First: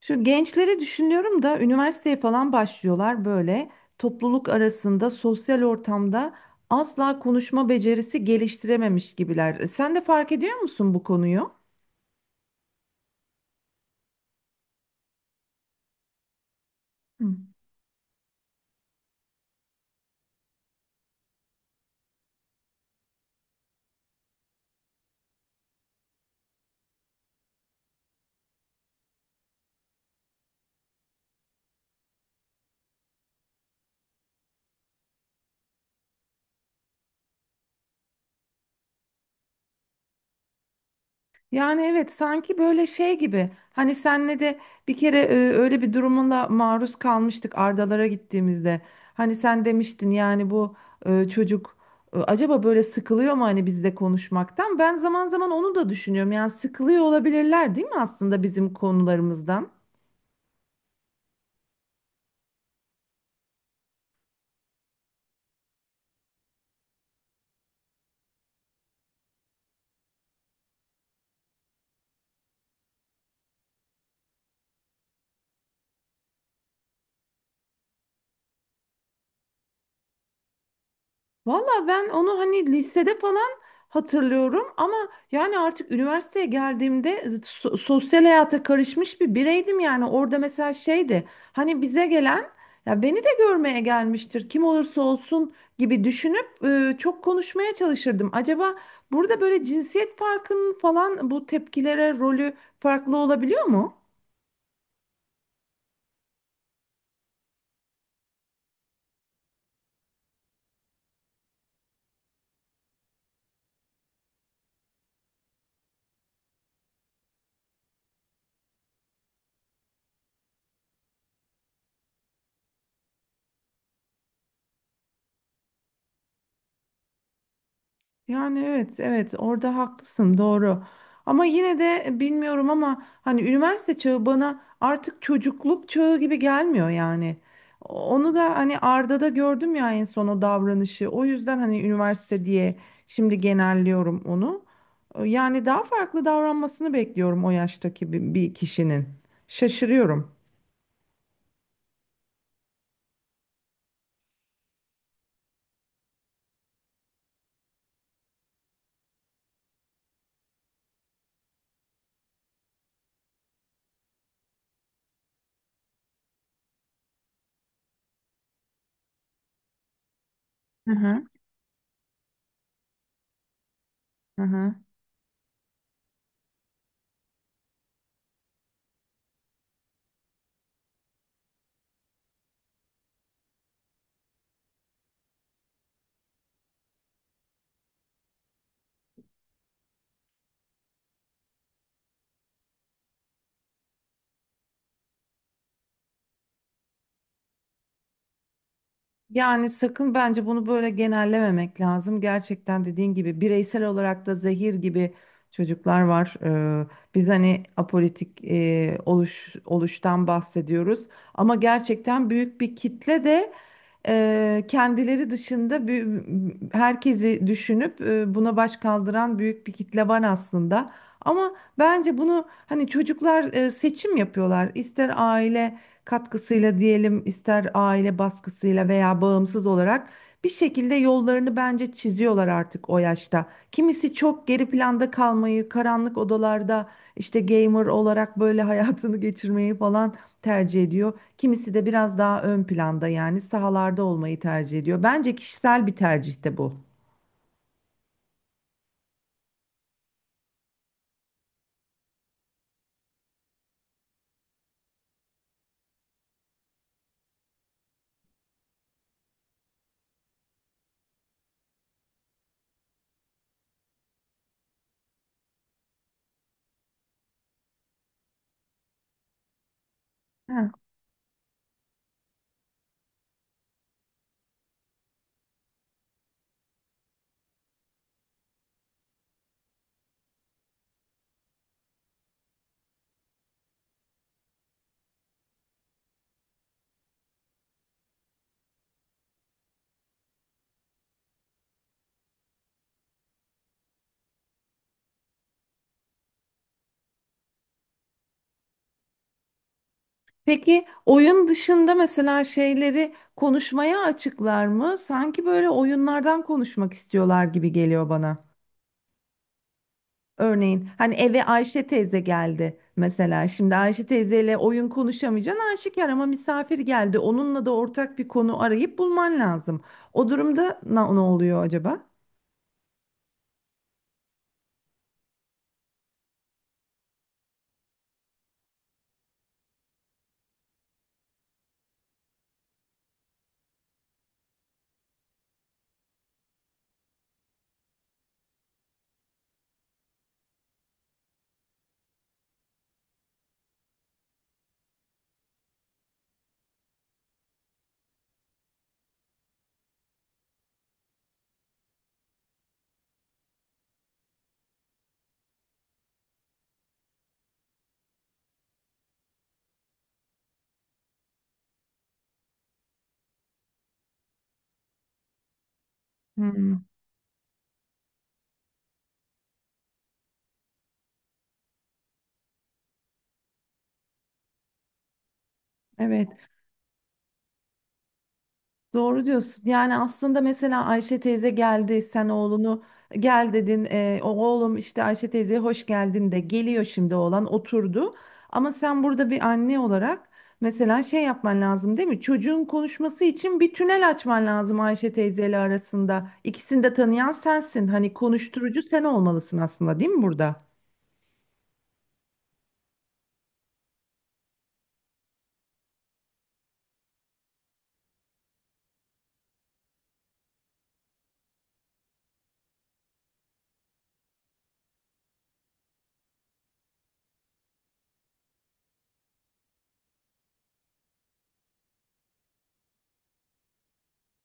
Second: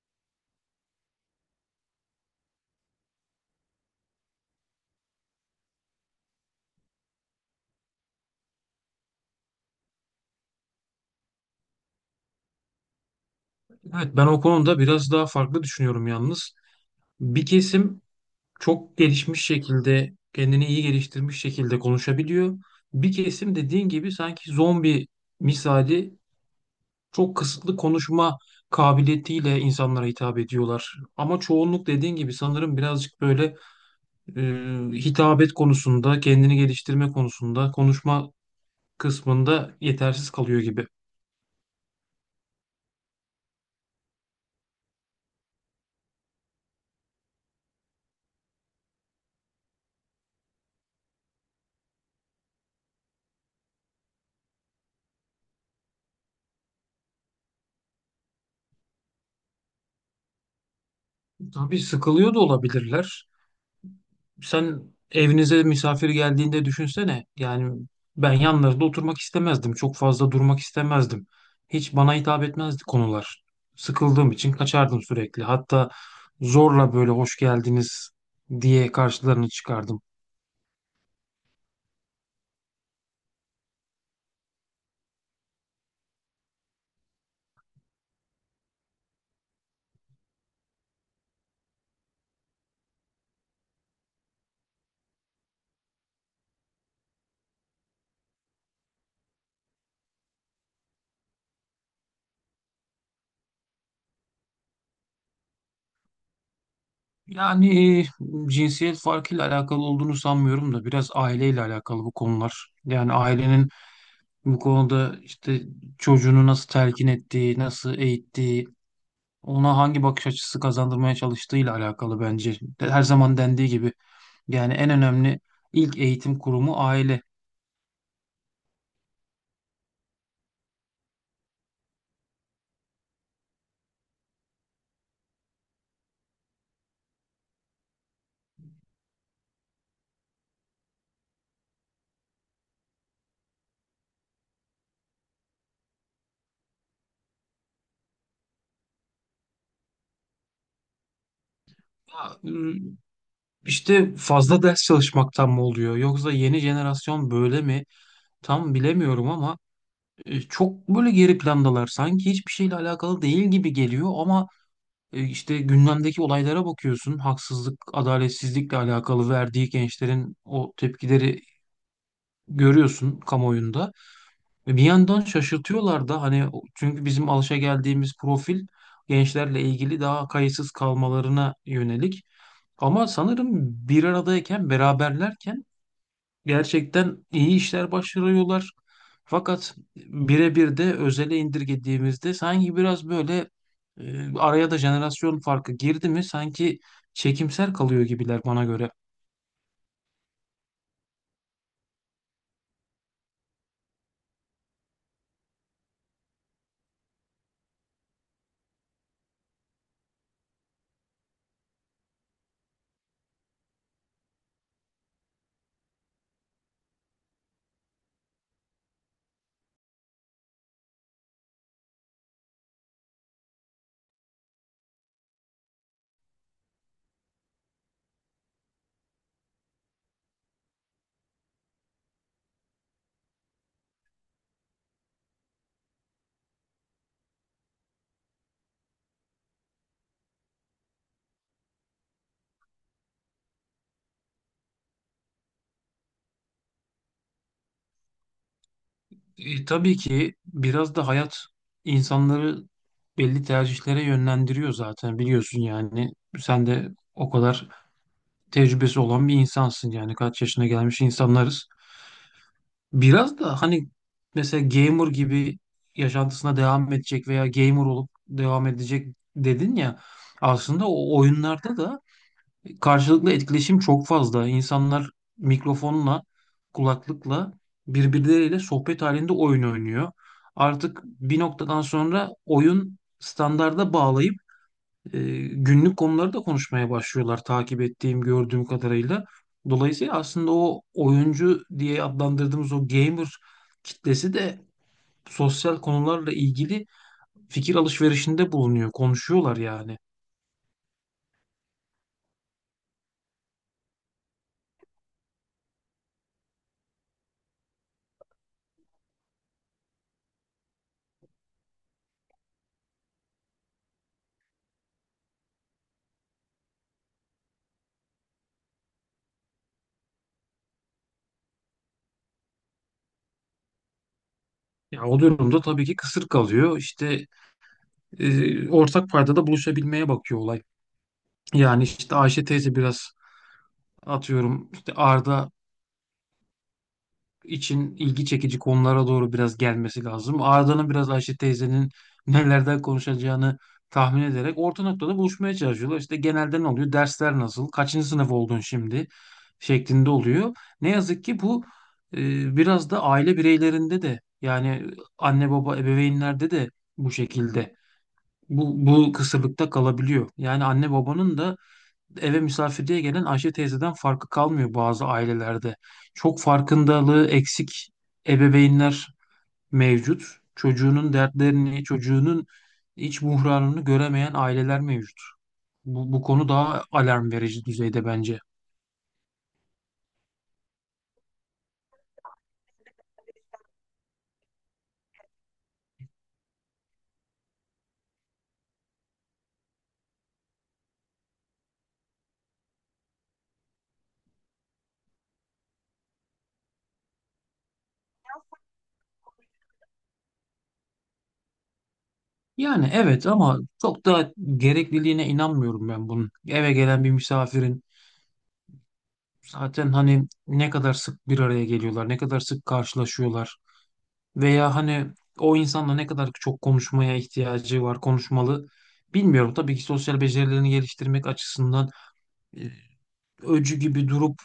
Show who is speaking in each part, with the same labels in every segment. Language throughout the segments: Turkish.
Speaker 1: Şu gençleri düşünüyorum da üniversiteye falan başlıyorlar böyle topluluk arasında sosyal ortamda asla konuşma becerisi geliştirememiş gibiler. Sen de fark ediyor musun bu konuyu?
Speaker 2: Evet ben o konuda biraz daha farklı düşünüyorum yalnız.
Speaker 1: Hı.
Speaker 2: Bir kesim çok gelişmiş şekilde, kendini iyi geliştirmiş şekilde konuşabiliyor. Bir kesim dediğin gibi sanki zombi misali çok kısıtlı konuşma kabiliyetiyle insanlara hitap ediyorlar. Ama çoğunluk dediğin gibi sanırım birazcık böyle e, hitabet konusunda, kendini geliştirme konusunda, konuşma kısmında yetersiz kalıyor gibi.
Speaker 1: Yani evet, sanki böyle şey gibi, hani senle de bir kere öyle bir durumla maruz kalmıştık Ardalara gittiğimizde. Hani sen demiştin yani bu çocuk acaba böyle sıkılıyor mu hani bizle konuşmaktan? Ben zaman zaman onu da düşünüyorum, yani sıkılıyor olabilirler değil mi aslında bizim konularımızdan?
Speaker 2: Tabii sıkılıyor da olabilirler. Sen evinize misafir geldiğinde düşünsene. Yani ben yanlarında oturmak istemezdim. Çok fazla durmak istemezdim. Hiç bana hitap etmezdi konular. Sıkıldığım için kaçardım sürekli. Hatta zorla böyle hoş geldiniz diye karşılarını çıkardım.
Speaker 1: Valla ben onu hani lisede falan hatırlıyorum ama yani artık üniversiteye geldiğimde sosyal hayata karışmış bir bireydim, yani orada mesela şeydi, hani bize gelen ya beni de görmeye gelmiştir, kim olursa olsun, gibi düşünüp çok konuşmaya çalışırdım. Acaba burada böyle cinsiyet farkının falan bu tepkilere rolü farklı olabiliyor mu?
Speaker 2: Yani cinsiyet farkıyla alakalı olduğunu sanmıyorum da biraz aileyle alakalı bu konular. Yani ailenin bu konuda işte çocuğunu nasıl telkin ettiği, nasıl eğittiği, ona hangi bakış açısı kazandırmaya çalıştığıyla alakalı bence. Her zaman dendiği gibi yani en önemli ilk eğitim kurumu aile.
Speaker 1: Yani evet evet, orada haklısın, doğru. Ama yine de bilmiyorum ama hani üniversite çağı bana artık çocukluk çağı gibi gelmiyor yani. Onu da hani Arda'da gördüm ya en son o davranışı. O yüzden hani üniversite diye şimdi genelliyorum onu. Yani daha farklı davranmasını bekliyorum o yaştaki bir kişinin. Şaşırıyorum.
Speaker 2: Ya, ıı, işte fazla ders çalışmaktan mı oluyor yoksa yeni jenerasyon böyle mi? Tam bilemiyorum ama çok böyle geri plandalar. Sanki hiçbir şeyle alakalı değil gibi geliyor ama işte gündemdeki olaylara bakıyorsun. Haksızlık, adaletsizlikle alakalı verdiği gençlerin o
Speaker 1: Hı hı.
Speaker 2: tepkileri görüyorsun kamuoyunda.
Speaker 1: Hı hı.
Speaker 2: Ve bir yandan şaşırtıyorlar da hani çünkü bizim alışageldiğimiz profil gençlerle ilgili daha kayıtsız kalmalarına yönelik. Ama sanırım bir aradayken, beraberlerken gerçekten iyi işler başarıyorlar. Fakat birebir de özele indirgediğimizde sanki biraz böyle araya da jenerasyon farkı girdi mi sanki çekimser kalıyor gibiler bana göre.
Speaker 1: Yani sakın bence bunu böyle genellememek lazım. Gerçekten dediğin gibi bireysel olarak da zehir gibi çocuklar var. Ee, Biz hani apolitik oluştan bahsediyoruz. Ama gerçekten büyük bir kitle de kendileri dışında herkesi düşünüp buna baş kaldıran büyük bir kitle var aslında. Ama bence bunu hani çocuklar seçim yapıyorlar. İster aile katkısıyla diyelim, ister aile baskısıyla veya bağımsız olarak bir şekilde yollarını bence çiziyorlar artık o yaşta. Kimisi çok geri planda kalmayı, karanlık odalarda işte gamer olarak böyle hayatını geçirmeyi falan tercih ediyor. Kimisi de biraz daha ön planda, yani sahalarda olmayı tercih ediyor. Bence kişisel bir tercih de bu.
Speaker 2: Tabii ki biraz da hayat insanları belli tercihlere yönlendiriyor zaten biliyorsun yani. Sen de o kadar tecrübesi olan bir insansın yani kaç yaşına gelmiş insanlarız. Biraz da hani mesela gamer gibi yaşantısına devam edecek veya gamer olup devam edecek dedin ya
Speaker 1: Ha.
Speaker 2: aslında o oyunlarda da karşılıklı etkileşim çok fazla. İnsanlar mikrofonla, kulaklıkla birbirleriyle sohbet halinde oyun oynuyor. Artık bir noktadan sonra oyun standarda bağlayıp e, günlük konuları da konuşmaya başlıyorlar takip ettiğim, gördüğüm kadarıyla. Dolayısıyla aslında o oyuncu diye adlandırdığımız o gamer kitlesi de sosyal konularla ilgili fikir alışverişinde bulunuyor, konuşuyorlar yani.
Speaker 1: Peki oyun dışında mesela şeyleri konuşmaya açıklar mı? Sanki böyle oyunlardan konuşmak istiyorlar gibi geliyor bana. Örneğin hani eve Ayşe teyze geldi mesela. Şimdi Ayşe teyzeyle oyun konuşamayacaksın aşikar, ama misafir geldi. Onunla da ortak bir konu arayıp bulman lazım. O durumda ne oluyor acaba?
Speaker 2: Ya o durumda tabii ki kısır kalıyor. İşte ortak paydada buluşabilmeye bakıyor olay. Yani işte Ayşe teyze biraz atıyorum işte Arda için ilgi çekici konulara doğru biraz gelmesi lazım. Arda'nın biraz Ayşe teyzenin nelerden konuşacağını tahmin ederek orta noktada buluşmaya çalışıyorlar. İşte genelde ne oluyor? Dersler nasıl? Kaçıncı sınıf oldun şimdi, şeklinde oluyor. Ne yazık ki bu biraz da aile bireylerinde de yani anne baba ebeveynlerde de bu şekilde bu kısırlıkta kalabiliyor. Yani anne babanın da eve misafirliğe gelen Ayşe teyzeden farkı kalmıyor bazı ailelerde. Çok
Speaker 1: Hmm,
Speaker 2: farkındalığı eksik ebeveynler mevcut. Çocuğunun dertlerini, çocuğunun iç buhranını göremeyen aileler mevcut. Bu
Speaker 1: evet.
Speaker 2: konu daha alarm verici düzeyde bence.
Speaker 1: Doğru diyorsun. Yani aslında mesela Ayşe teyze geldi, sen oğlunu gel dedin. O oğlum işte Ayşe teyzeye hoş geldin de geliyor, şimdi oğlan oturdu. Ama sen burada bir anne olarak mesela şey yapman lazım değil mi? Çocuğun konuşması için bir tünel açman lazım Ayşe teyzeyle arasında. İkisini de tanıyan sensin. Hani konuşturucu sen olmalısın aslında değil mi burada?
Speaker 2: Yani evet ama çok da gerekliliğine inanmıyorum ben bunun. Eve gelen bir misafirin zaten hani ne kadar sık bir araya geliyorlar, ne kadar sık karşılaşıyorlar. Veya hani o insanla ne kadar çok konuşmaya ihtiyacı var, konuşmalı bilmiyorum. Tabii ki sosyal becerilerini geliştirmek açısından e, öcü gibi durup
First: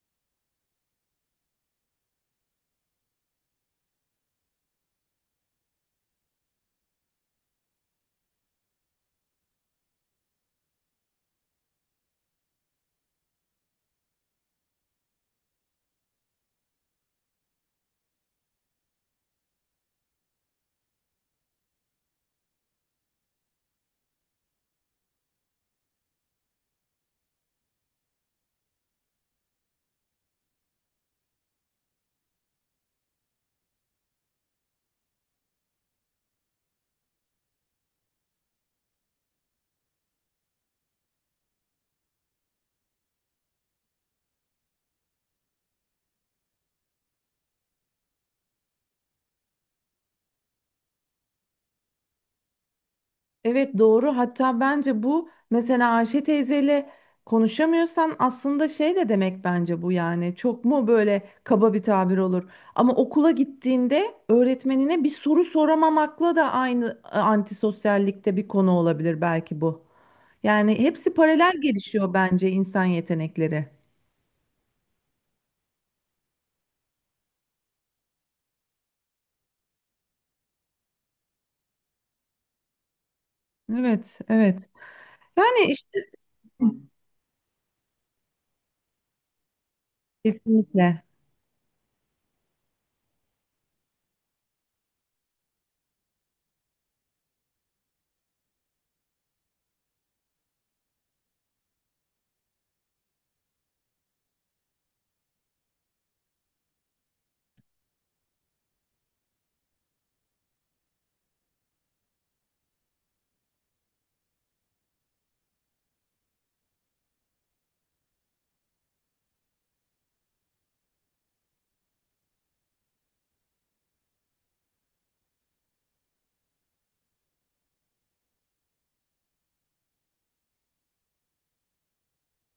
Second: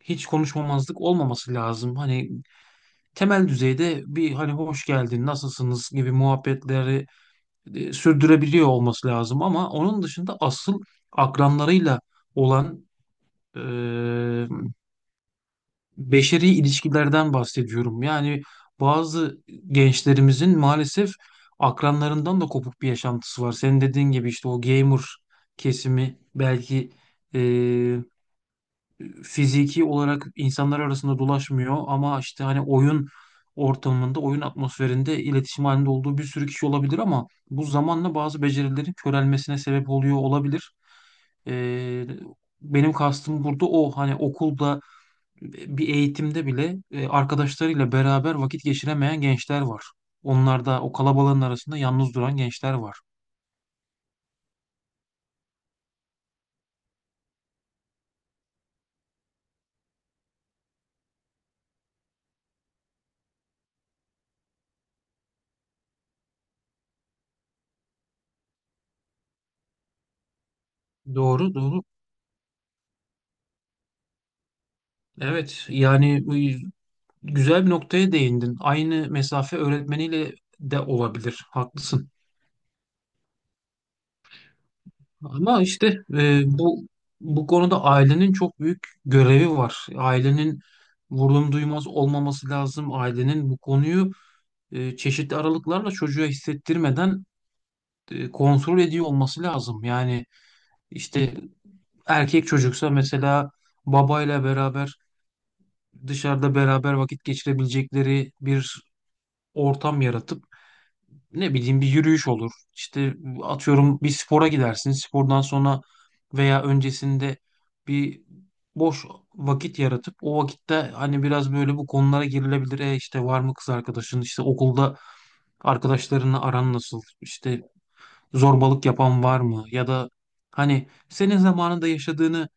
Speaker 2: hiç konuşmamazlık olmaması lazım. Hani temel düzeyde bir hani hoş geldin, nasılsınız gibi muhabbetleri sürdürebiliyor olması lazım. Ama onun dışında asıl akranlarıyla olan e, beşeri ilişkilerden bahsediyorum. Yani bazı gençlerimizin maalesef akranlarından da kopuk bir yaşantısı var. Senin dediğin gibi işte o gamer kesimi belki e, fiziki olarak insanlar arasında dolaşmıyor ama işte hani oyun ortamında, oyun atmosferinde iletişim halinde olduğu bir sürü kişi olabilir ama bu zamanla bazı becerilerin körelmesine sebep oluyor olabilir. E, Benim kastım burada o hani okulda bir eğitimde bile arkadaşlarıyla beraber vakit geçiremeyen gençler var. Onlar da o kalabalığın arasında yalnız duran gençler var.
Speaker 1: Evet, doğru. Hatta bence bu mesela Ayşe teyzeyle konuşamıyorsan aslında şey de demek bence bu, yani. Çok mu böyle kaba bir tabir olur. Ama okula gittiğinde öğretmenine bir soru soramamakla da aynı antisosyallikte bir konu olabilir belki bu. Yani hepsi paralel
Speaker 2: Doğru, doğru.
Speaker 1: gelişiyor bence insan yetenekleri.
Speaker 2: Evet, yani e, güzel bir noktaya değindin. Aynı mesafe öğretmeniyle de olabilir. Haklısın.
Speaker 1: Evet, evet.
Speaker 2: Ama
Speaker 1: Yani
Speaker 2: işte
Speaker 1: işte
Speaker 2: bu konuda ailenin çok büyük görevi var. Ailenin
Speaker 1: kesinlikle.
Speaker 2: vurdum duymaz olmaması lazım. Ailenin bu konuyu çeşitli aralıklarla çocuğa hissettirmeden kontrol ediyor olması lazım. Yani işte erkek çocuksa mesela babayla beraber dışarıda beraber vakit geçirebilecekleri bir ortam yaratıp ne bileyim bir yürüyüş olur. İşte atıyorum bir spora gidersin. Spordan sonra veya öncesinde bir boş vakit yaratıp o vakitte hani biraz böyle bu konulara girilebilir. E işte var mı kız arkadaşın? İşte okulda arkadaşlarınla aran nasıl? İşte zorbalık yapan var mı? Ya da hani senin zamanında yaşadığını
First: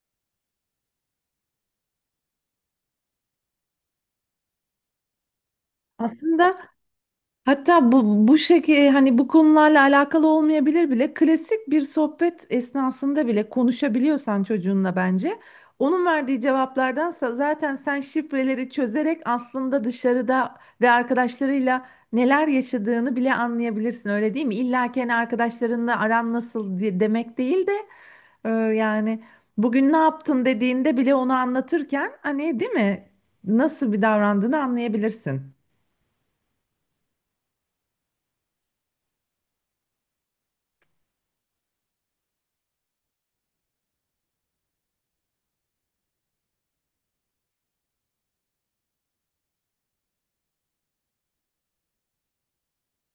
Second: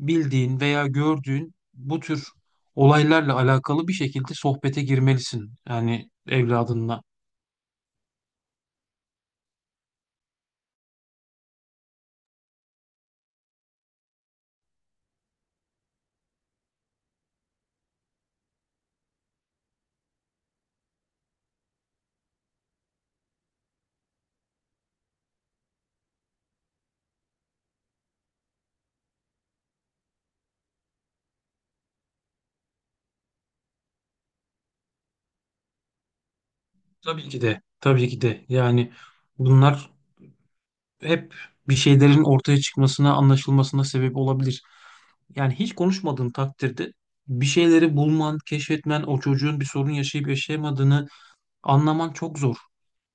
Speaker 2: bildiğin veya gördüğün bu tür olaylarla alakalı bir şekilde sohbete girmelisin. Yani
Speaker 1: Aslında
Speaker 2: evladınla.
Speaker 1: hatta bu şekilde hani bu konularla alakalı olmayabilir bile, klasik bir sohbet esnasında bile konuşabiliyorsan çocuğunla, bence onun verdiği cevaplardansa zaten sen şifreleri çözerek aslında dışarıda ve arkadaşlarıyla neler yaşadığını bile anlayabilirsin öyle değil mi? İlla ki hani arkadaşlarınla aran nasıl diye demek değil de e, yani bugün ne yaptın dediğinde bile onu anlatırken, hani değil mi? Nasıl bir davrandığını anlayabilirsin.
Speaker 2: Tabii ki de. Tabii ki de. Yani bunlar hep bir şeylerin ortaya çıkmasına, anlaşılmasına sebep olabilir. Yani hiç konuşmadığın takdirde bir şeyleri bulman, keşfetmen, o çocuğun bir sorun yaşayıp yaşayamadığını anlaman çok zor.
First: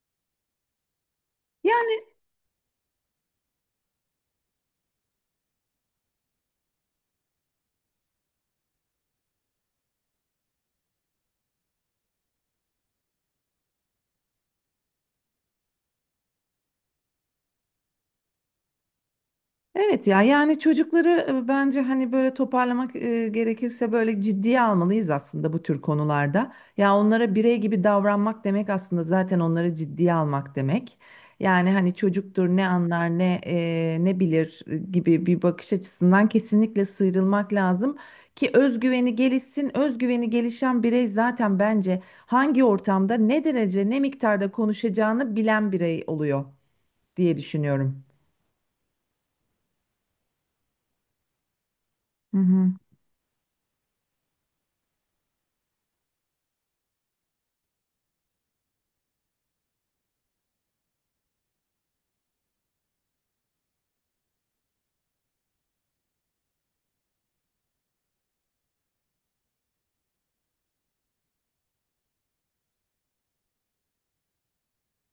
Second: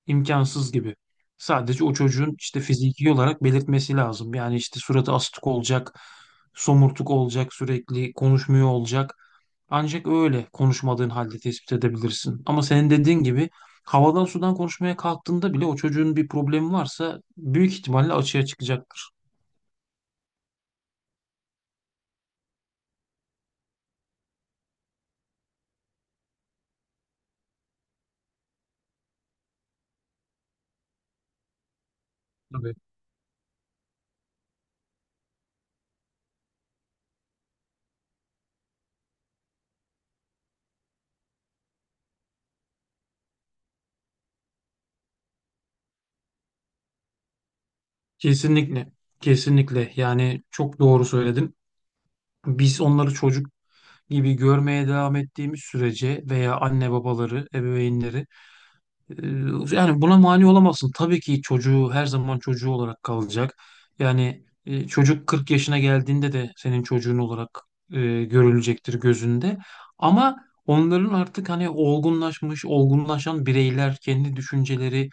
Speaker 2: İmkansız gibi. Sadece o
Speaker 1: Yani
Speaker 2: çocuğun işte fiziki olarak belirtmesi lazım. Yani işte suratı astık olacak, somurtuk olacak, sürekli konuşmuyor olacak. Ancak öyle konuşmadığın halde tespit edebilirsin. Ama senin dediğin gibi havadan sudan konuşmaya kalktığında bile o çocuğun bir problemi varsa büyük ihtimalle açığa çıkacaktır.
Speaker 1: evet ya, yani çocukları bence hani böyle toparlamak gerekirse böyle ciddiye almalıyız aslında bu tür konularda. Ya onlara birey gibi davranmak demek aslında zaten onları ciddiye almak demek. Yani hani çocuktur ne
Speaker 2: Tabii.
Speaker 1: anlar ne ne bilir gibi bir bakış açısından kesinlikle sıyrılmak lazım ki özgüveni gelişsin. Özgüveni gelişen birey zaten bence hangi ortamda ne derece ne miktarda konuşacağını bilen birey oluyor diye düşünüyorum.
Speaker 2: Kesinlikle. Kesinlikle. Yani çok doğru söyledin.
Speaker 1: Hı hı.
Speaker 2: Biz onları çocuk gibi görmeye devam ettiğimiz sürece veya anne babaları, ebeveynleri Ee, yani buna mani olamazsın. Tabii ki çocuğu her zaman çocuğu olarak kalacak. Yani çocuk 40 yaşına geldiğinde de senin çocuğun olarak görülecektir gözünde. Ama onların artık hani olgunlaşmış, olgunlaşan bireyler kendi düşünceleri,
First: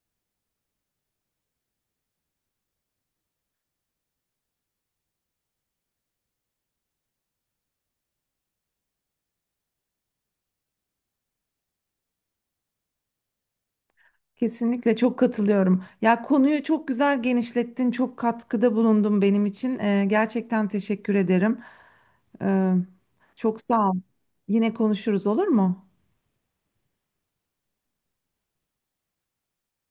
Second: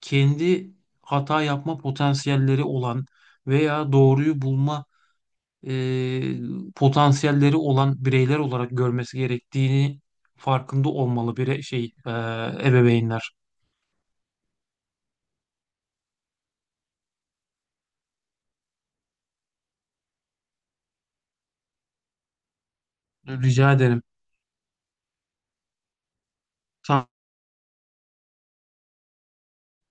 Speaker 2: kendi hata yapma potansiyelleri olan veya doğruyu bulma potansiyelleri olan bireyler olarak görmesi gerektiğini farkında olmalı bir şey ebeveynler.
Speaker 1: Kesinlikle çok katılıyorum. Ya konuyu çok güzel genişlettin, çok katkıda bulundun benim için. Gerçekten teşekkür ederim. Ee, Çok
Speaker 2: Rica
Speaker 1: sağ ol.
Speaker 2: ederim.
Speaker 1: Yine konuşuruz olur mu?
Speaker 2: Tamam.